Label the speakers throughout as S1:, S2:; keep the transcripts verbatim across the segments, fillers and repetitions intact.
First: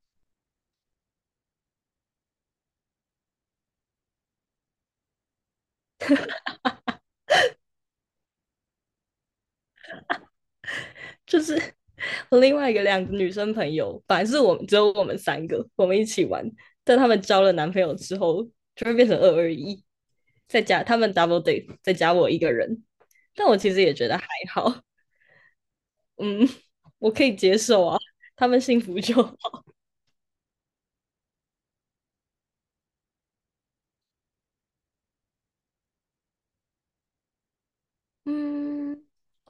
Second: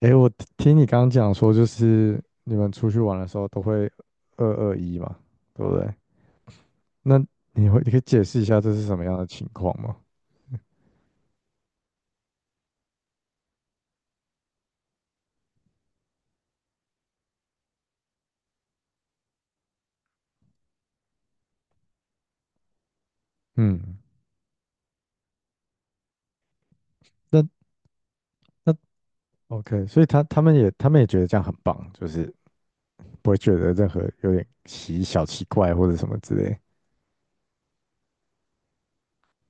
S1: 诶，我听听你刚刚讲说，就是你们出去玩的时候都会二二一嘛，对不对？那你会，你可以解释一下这是什么样的情况吗？
S2: 就是我另外一个两个女生朋友，本来是我们，只有我们三个，我们一起玩，但他们交了男朋友之后，就会变成二二一，再加他们 double date，再加我一个人。但我其实也
S1: 嗯，
S2: 觉得还好。嗯，我可以
S1: 那
S2: 接受啊，他们
S1: 那
S2: 幸福就好。
S1: OK，所以他他们也他们也觉得这样很棒，就是不会觉得任何有点奇小奇怪或者什么之类。
S2: 嗯，因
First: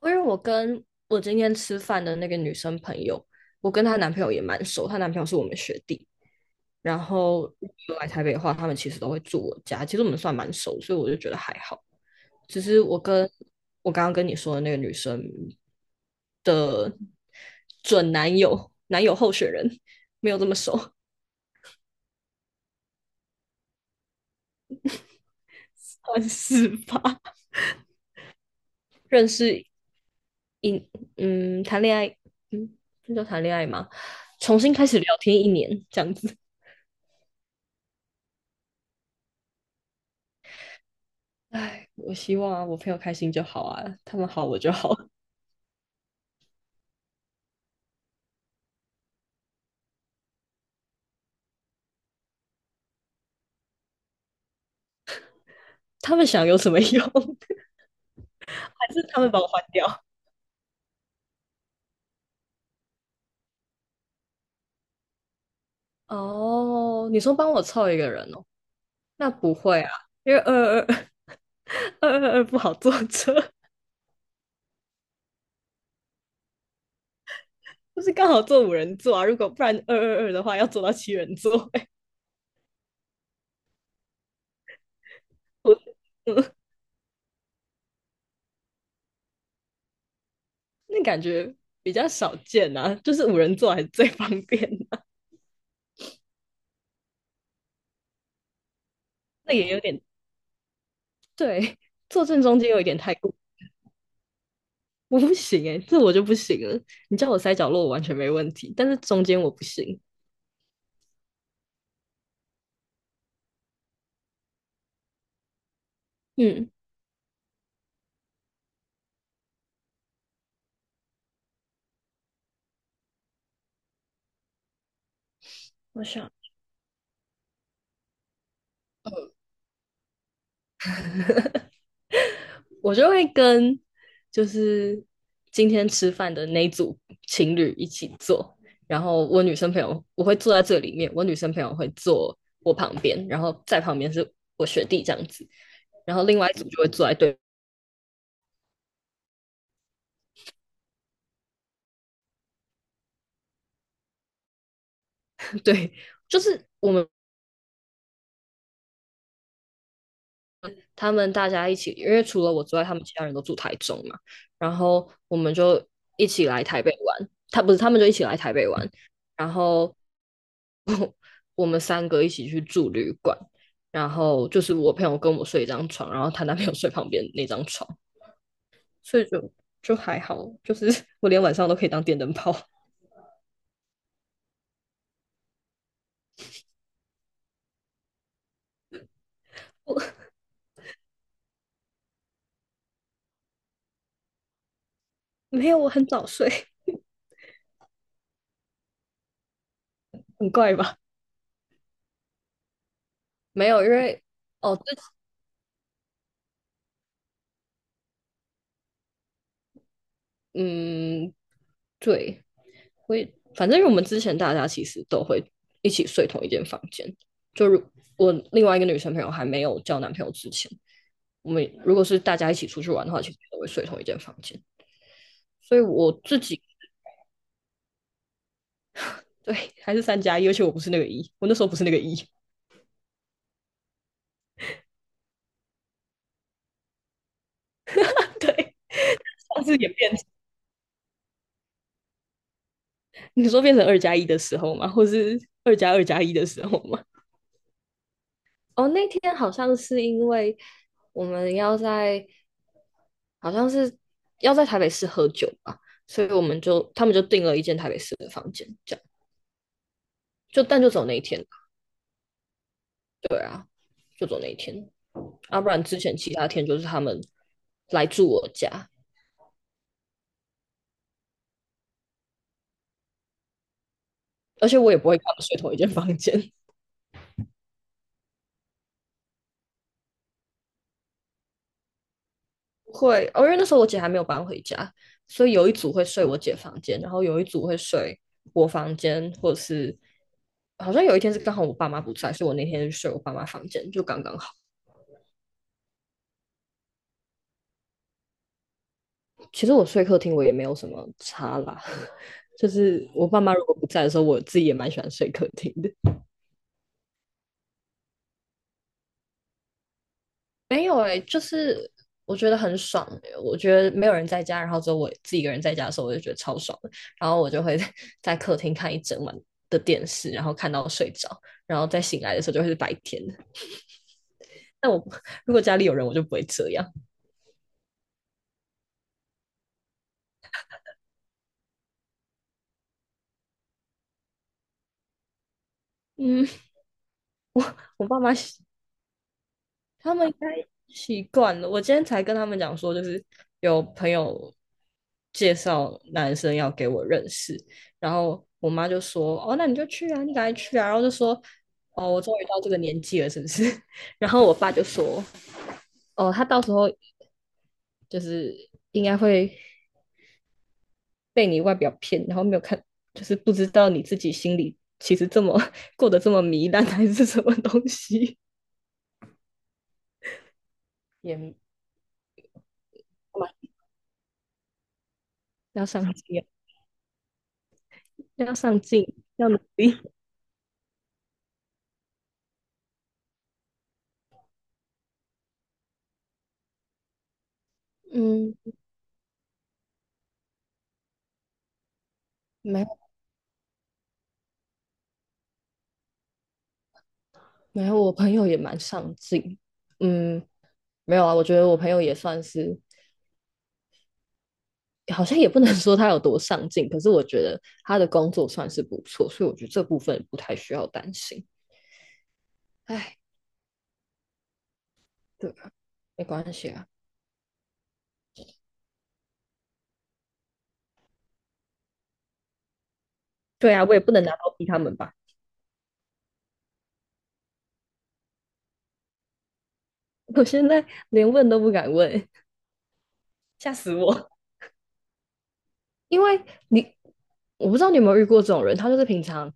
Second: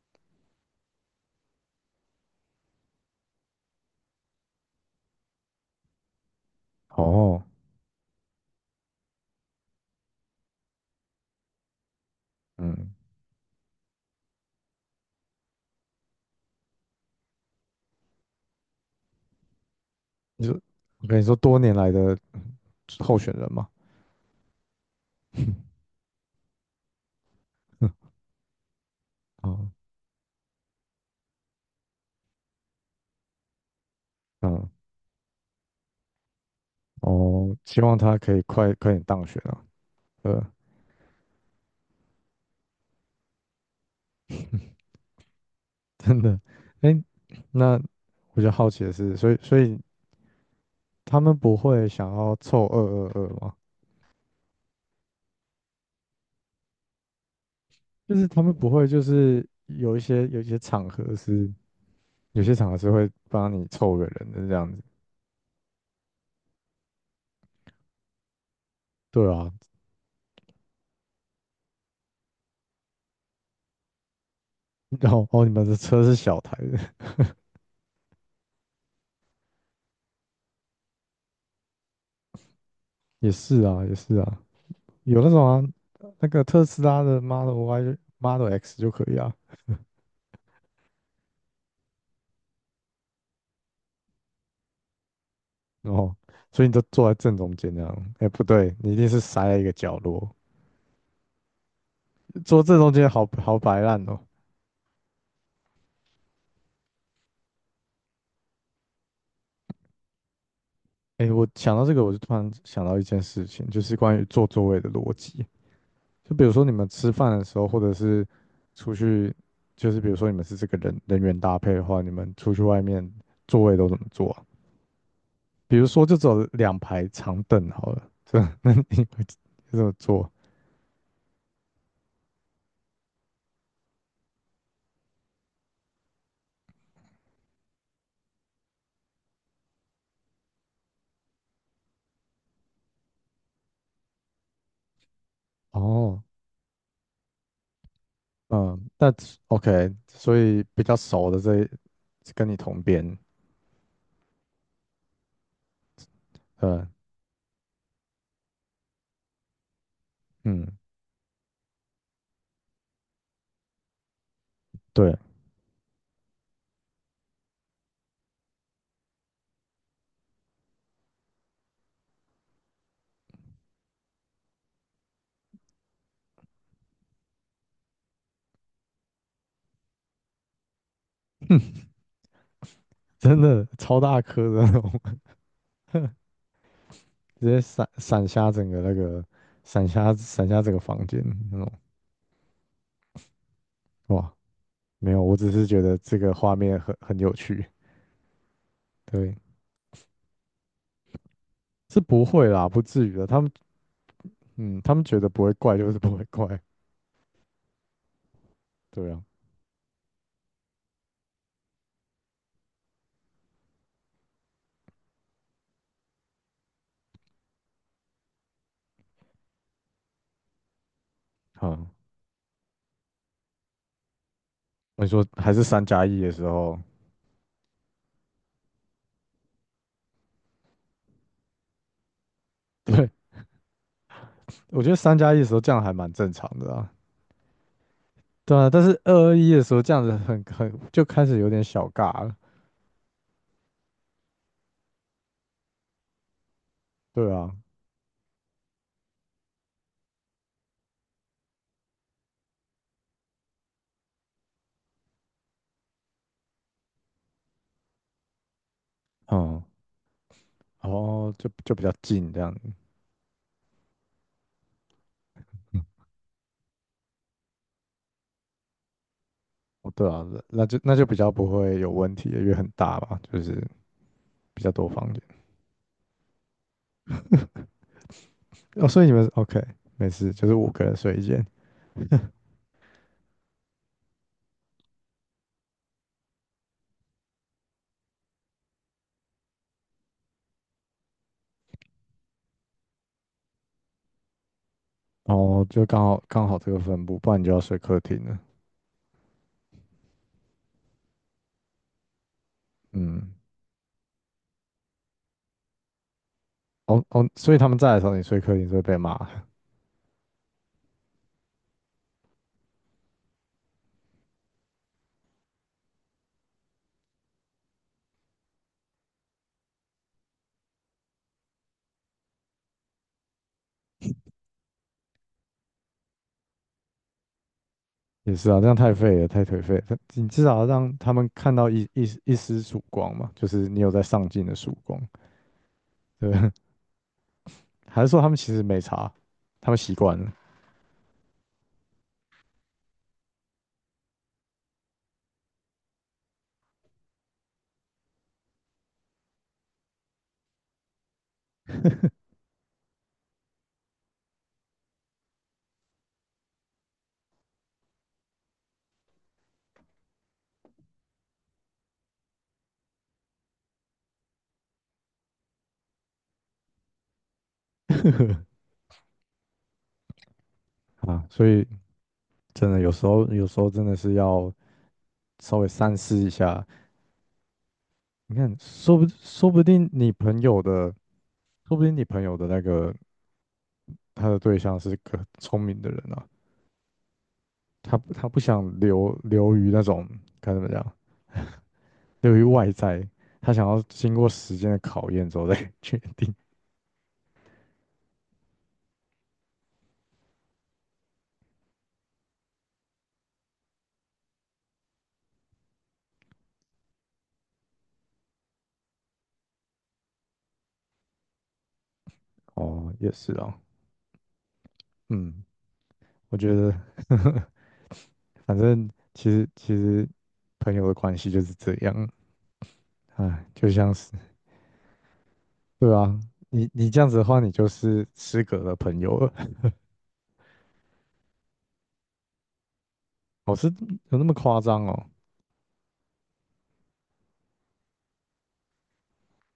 S2: 为我跟我今天吃饭的那个女生朋友，我跟她男朋友也蛮熟，她男朋友是我们学弟。然后
S1: 哦，
S2: 如果来台北的话，他们其实都会住我家，其实我们算蛮熟，所以我就觉得还好。只是
S1: 嗯，
S2: 我跟我刚刚跟你说的那个女生准男友男友候选人没有
S1: 你
S2: 这么
S1: 说，
S2: 熟，
S1: 我跟你说，多年来的候选人嘛，
S2: 算是吧？认识，
S1: 哦，
S2: 嗯，谈恋爱，嗯，那叫谈恋爱吗？重
S1: 嗯，
S2: 新开始聊天一年这样子。
S1: 哦，希望他可以快快点当选啊，呃，
S2: 唉，我希望啊，我朋友开心就好啊，他们好我就好。
S1: 真的，哎，那我就好奇的是，所以所以他们不会想要凑二二二吗？
S2: 他们想有什么用？还
S1: 就是他们不会就
S2: 是他们把
S1: 是
S2: 我换掉？
S1: 有一些有一些场合是。有些厂合是会帮你凑个人的这样子。
S2: 哦，你说帮我凑一个人哦。那
S1: 对啊，
S2: 不会啊，因为二二二二二不好坐车，
S1: 然后哦，你们的车是小台的。
S2: 就是刚好坐五人座啊。如果不然二二二的话，要坐到七人座、欸，
S1: 也是啊，也是啊，有那种啊，
S2: 我
S1: 那个
S2: 嗯，
S1: 特斯拉的 Model Y Model X 就可以啊。
S2: 那感觉比较少见啊。就是五人座还是最方便的、啊
S1: 然后，所以你就坐在正中间这样。哎，不对，你一定是塞
S2: 那
S1: 在一
S2: 也
S1: 个
S2: 有
S1: 角
S2: 点
S1: 落，
S2: 对，坐正中
S1: 坐
S2: 间
S1: 正
S2: 有一
S1: 中
S2: 点
S1: 间
S2: 太
S1: 好
S2: 过。
S1: 好摆烂哦。
S2: 我不行哎、欸这我就不行了。你叫我塞角落，我完全没问题，但是中间我不行。
S1: 哎，我想到这个，我就突然想到一件事情，就是关于坐座位的逻辑。就比如说你
S2: 嗯，
S1: 们吃饭的时候，或者是出去，就是比如说你们是这个人人员搭配的话，你们出去外面座位都怎么坐啊。比如
S2: 我
S1: 说就只
S2: 想
S1: 有两排长凳好了，这 那你会怎么坐？
S2: 我就会跟就是今天吃饭的那一组情侣一起坐，然后我女生朋友我会坐在这里面，我女生朋友会坐我旁边，然后在旁边是我学弟这样子，然
S1: 哦，
S2: 后另外一组就会坐在对
S1: 嗯，那 OK，所以比较熟的这跟你同边。
S2: 对，就是
S1: 呃，
S2: 我们
S1: 嗯，
S2: 他们大家一起，因为除了我之外，他们其他人都住台中嘛，然后
S1: 对，
S2: 我们就一起来台北玩。他不是，他们就一起来台北玩，然后 我们三个一起去住旅馆，然后就是我朋友跟我睡一张床，然后她男朋友睡旁边那张床，所以就就还好，就是 我连晚上都可以当电灯泡。
S1: 真的超大颗的那种，直接闪闪瞎整个那个，闪
S2: 我
S1: 瞎闪瞎整个房间那种。哇，没有，我 只是
S2: 没有，
S1: 觉
S2: 我
S1: 得
S2: 很
S1: 这
S2: 早
S1: 个
S2: 睡，
S1: 画面很很有趣。对，
S2: 很怪吧？
S1: 是不会啦，不至于的。他们，
S2: 没有，因为哦，
S1: 嗯，他们觉得不会怪就是不会怪。对啊，
S2: 嗯，对，会反正我们之前大家其实都会一起睡同一间房间。就如我另外一个女生朋友还没有交男朋友之前，我们
S1: 好，
S2: 如果是大家一起出去玩的话，其实都会睡同一间房间。
S1: 我说还是
S2: 所以
S1: 三加
S2: 我
S1: 一的
S2: 自
S1: 时
S2: 己
S1: 候，
S2: 对还是三加一，而且我不是那个一，我那时候不是那个一。
S1: 对，我觉得三加一的时候这样还蛮正常的啊。对啊，
S2: 对，
S1: 但是二二一的
S2: 上
S1: 时
S2: 次
S1: 候
S2: 也
S1: 这样
S2: 变
S1: 子
S2: 成，
S1: 很很就开始有点小尬了。
S2: 你说变成二加一的时候吗？或是二加二加一的时候吗？
S1: 对啊，
S2: 哦，那天好像是因为我们要在好像是要在台北市喝酒吧，所以我们就他们就订了一间台北市的房间，这样
S1: 嗯，
S2: 就但就走那一
S1: 哦，
S2: 天，
S1: 就就比较近这样子。
S2: 对啊，就走那一天，要、啊不然
S1: 嗯，
S2: 之前其他天就是他们来住我家，
S1: 哦，对啊，那就那就比较不会有问题了因为很大嘛，就是比
S2: 而
S1: 较
S2: 且
S1: 多
S2: 我也不
S1: 房
S2: 会
S1: 间。
S2: 跟他们睡同一间房间。
S1: 哦，所以你们 OK，没事，就是五个人睡一间。
S2: 会，哦，因为那时候我姐还没有搬回家，所以有一组会睡我姐房间，然后有一组会睡我房间，或者是好像有一天是刚好我爸妈不在，所以我那天就睡我爸妈房间，就刚刚好。
S1: 哦，就刚好刚好这个分布，不然你就要睡客厅了。
S2: 其实我睡客厅我也没有什么差啦，就是我
S1: 嗯，
S2: 爸妈如果不在的时候，我自己也蛮喜欢睡客厅的。
S1: 哦哦，所以他们在的时候，你睡客厅就会被骂。
S2: 没有哎、欸就是我觉得很爽、欸，我觉得没有人在家，然后只有我自己一个人在家的时候，我就觉得超爽的。然后我就会 在客厅看一整晚的电视，然后看到睡着，然后再醒来的时候就会是白天。但我 如果家里有人，我就不会这样。
S1: 也是啊，这样太废了，太颓废了，你至少要让他们看到一一一丝曙光嘛，就是你有在上进的曙光，对不
S2: 嗯，
S1: 对？还
S2: 我
S1: 是
S2: 爸
S1: 说他
S2: 妈
S1: 们其实没差，他们习
S2: 他
S1: 惯
S2: 们
S1: 了。
S2: 应该习惯了。我今天才跟他们讲说，就是有朋友介绍男生要给我认识，然后我妈就说：“哦，那你就去啊，你赶快去啊。”然后就说：“哦，我 终于到这个年纪了，是不是？” 然后我爸就说：“哦，他到时候就是应该会被你外表骗，然后没有看，就是不知道你自己心里其实这么过得这么糜烂，还是什么东西，
S1: 啊？所
S2: 也
S1: 以真的有时候，有时候真的是要稍微
S2: 要
S1: 三
S2: 上
S1: 思一
S2: 进啊
S1: 下。你
S2: 要
S1: 看，
S2: 上
S1: 说
S2: 进，
S1: 不
S2: 要
S1: 说
S2: 努
S1: 不定
S2: 力。”
S1: 你朋友的，说不定你朋友的那个他的对象是个聪明的人啊。他他不
S2: 嗯，
S1: 想留留于那种，该怎么讲，留于外
S2: 没有
S1: 在，他想要经过时间的考验之后再 决定。
S2: 没有，我朋友也蛮上进。嗯，没有啊，我觉得我朋友也算是，好像也不能 说他有多上进，可是我觉得他的工作算是不错，所以我觉得这部分不太需要担心。
S1: 哦，也
S2: 哎，
S1: 是哦，嗯，
S2: 对啊，没
S1: 我
S2: 关
S1: 觉
S2: 系
S1: 得，
S2: 啊。
S1: 反正其实其实朋友的关系就是这样，哎，就
S2: 对啊，
S1: 像
S2: 我也
S1: 是
S2: 不能拿刀逼他们吧？
S1: 对啊，你你这样子的话，你就是失格的朋友了。
S2: 我现在连问都不敢问，
S1: 哦，是
S2: 吓死
S1: 有那
S2: 我。
S1: 么夸张哦？
S2: 因为你我不知道你有没有遇过这种人，他就是平常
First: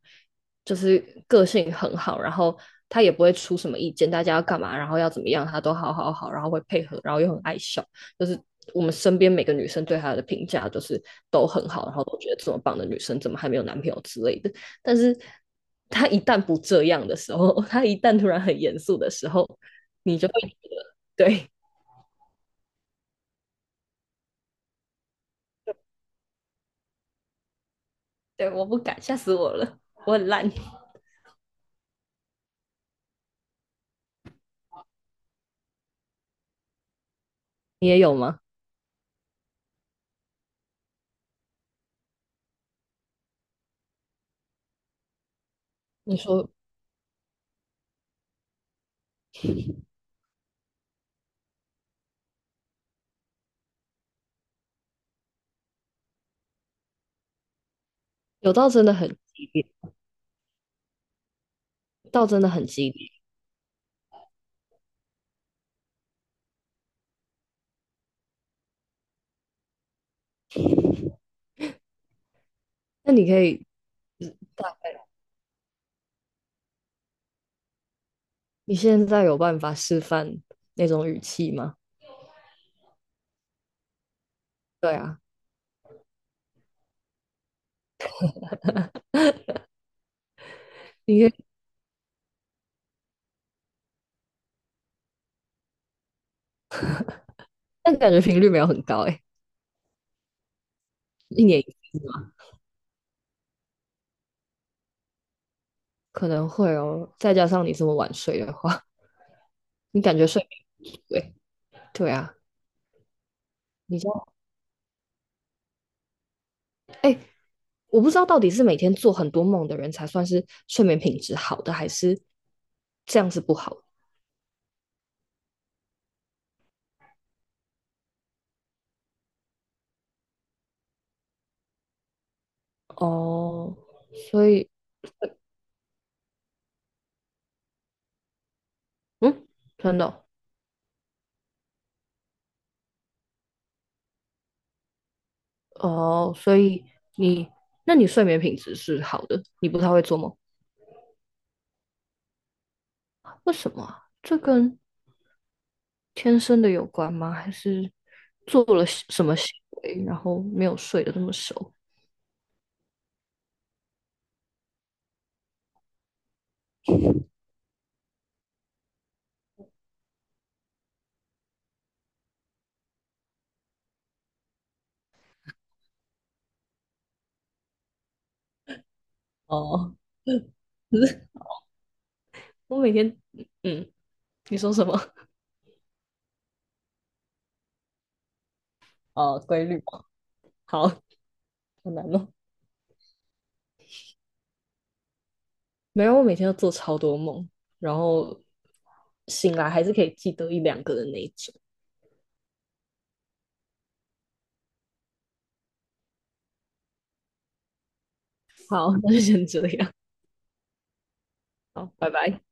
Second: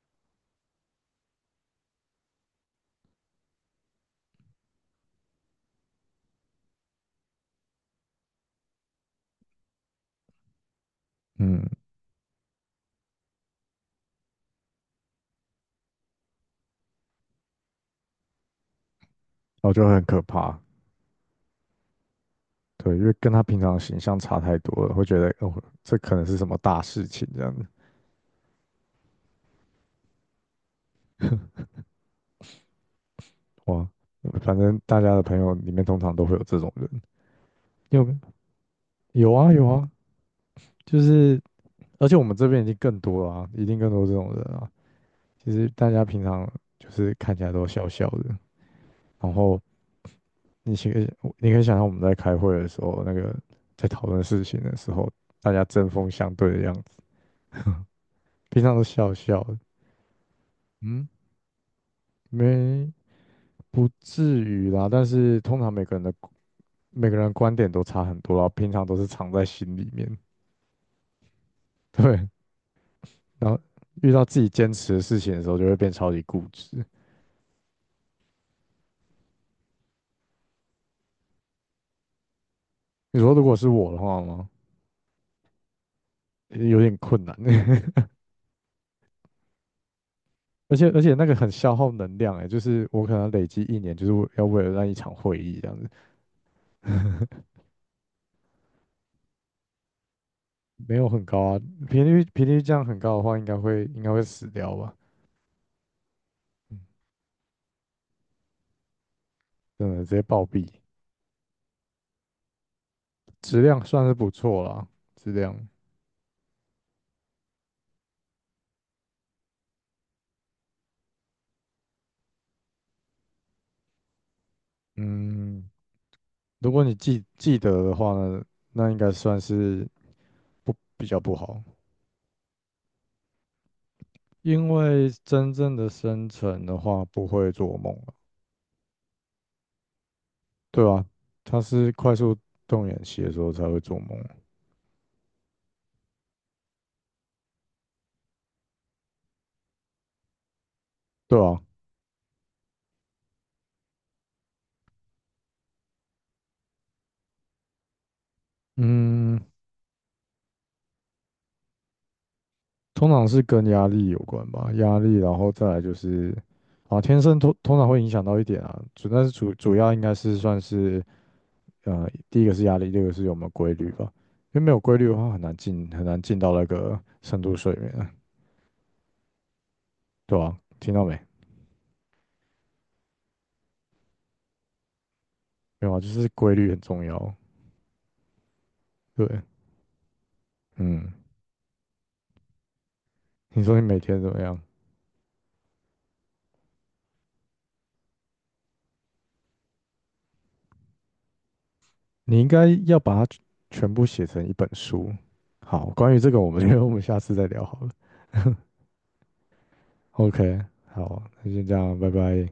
S2: 就是个性很好，然后他也不会出什么意见，大家要干嘛，然后要怎么样，他都好好好，然后会配合，然后又很爱笑，就是我们身边每个女生对他的评价就是都
S1: 嗯，
S2: 很好，然后都觉得这么棒的女生怎么还没有男朋友之类的，但是。他一旦不这样的时候，他一旦突然很严肃的时候，
S1: 我后就很
S2: 你
S1: 可
S2: 就会
S1: 怕。
S2: 对
S1: 对，因为跟他平常的形象差太多了，会觉得哦，这可能是什么大事情这样子。
S2: 对，我不敢，吓死我了，我很烂。
S1: 哇，反正大家的朋友里面通常都会有这种人。
S2: 你
S1: 你
S2: 也
S1: 有没
S2: 有
S1: 有？
S2: 吗？
S1: 啊，有啊，就是，而且我们这边已经更多了啊，一定更多这种人啊。其实大家
S2: 你
S1: 平常
S2: 说
S1: 就是看起来都笑笑的，然后你其实你可以想象我们在开会的时候，那个在讨论事情的时候，大家针锋相对的样子，
S2: 有
S1: 平
S2: 到
S1: 常都
S2: 真的很
S1: 笑笑
S2: 激
S1: 的。
S2: 烈，
S1: 嗯，
S2: 到真的很激
S1: 没
S2: 烈。
S1: 不至于啦，但是通常每个人的每个人的观点都差很多啦，平常都是藏在心里面，对。
S2: 那你可
S1: 然后
S2: 以
S1: 遇到自己
S2: 大
S1: 坚持
S2: 概，
S1: 的事情的时候，就会变超级固执。
S2: 你现在有办法示范那种语气吗？
S1: 你说如果是我的话吗？
S2: 对啊，
S1: 有点困难，而且而且
S2: 你
S1: 那个
S2: 可以，
S1: 很消耗能量哎，就是我可能累积一年，就是要为了那一场会议这样子，
S2: 但感觉频率没有很高哎，
S1: 没有很
S2: 一
S1: 高啊，
S2: 年一
S1: 频
S2: 次
S1: 率
S2: 吗？
S1: 频率这样很高的话，应该会应该会死掉吧，
S2: 可能会
S1: 嗯，
S2: 哦，再加上你这么晚睡的话，
S1: 真
S2: 你
S1: 的直
S2: 感
S1: 接
S2: 觉
S1: 暴
S2: 睡
S1: 毙，
S2: 不对？对啊，
S1: 质量
S2: 你知
S1: 算是
S2: 道，
S1: 不错啦，质量，
S2: 哎、我不知道到底是每天做很多梦的人才算是睡眠品质好的，还是这样子不好
S1: 嗯，如果你记记得的话呢，那应该算是不比较不好，
S2: 哦。所以，
S1: 因为真正的生成的话不会做梦啊，
S2: 嗯，真的哦
S1: 对啊，它是快速动眼期的时候才会做梦啊，
S2: 哦，所以你，那你睡眠品质是好的，你不太会做梦，
S1: 对啊，
S2: 为什么啊这跟天生的有关吗？还是做了什么
S1: 嗯，
S2: 行为，然后没有睡得这么熟？
S1: 通常是跟压力有关吧，压力，然后再来就是啊，天生通通常会影响到一点啊，主但是主主要应该是算是。呃，第一个是压力，第二个是有没有规律吧，因为没有规律的话很难进很难进到那个深度睡眠啊。
S2: 哦
S1: 对啊，听到没？
S2: 我每天，嗯，你说什么？
S1: 没有啊，就是规律很重要，
S2: 哦，
S1: 对，
S2: 规律嘛，好，好
S1: 嗯，
S2: 难弄。
S1: 你说你每天怎么样？
S2: 没有，我每天都做超多梦，然后醒来还是可以记得一两个的那一种。
S1: 你应该要把它全部写成一本书。好，关于这个，我们 因为我们下次再聊好了。
S2: 好，那就先这样，
S1: OK，好，那先这
S2: 好，
S1: 样，拜
S2: 拜拜。
S1: 拜。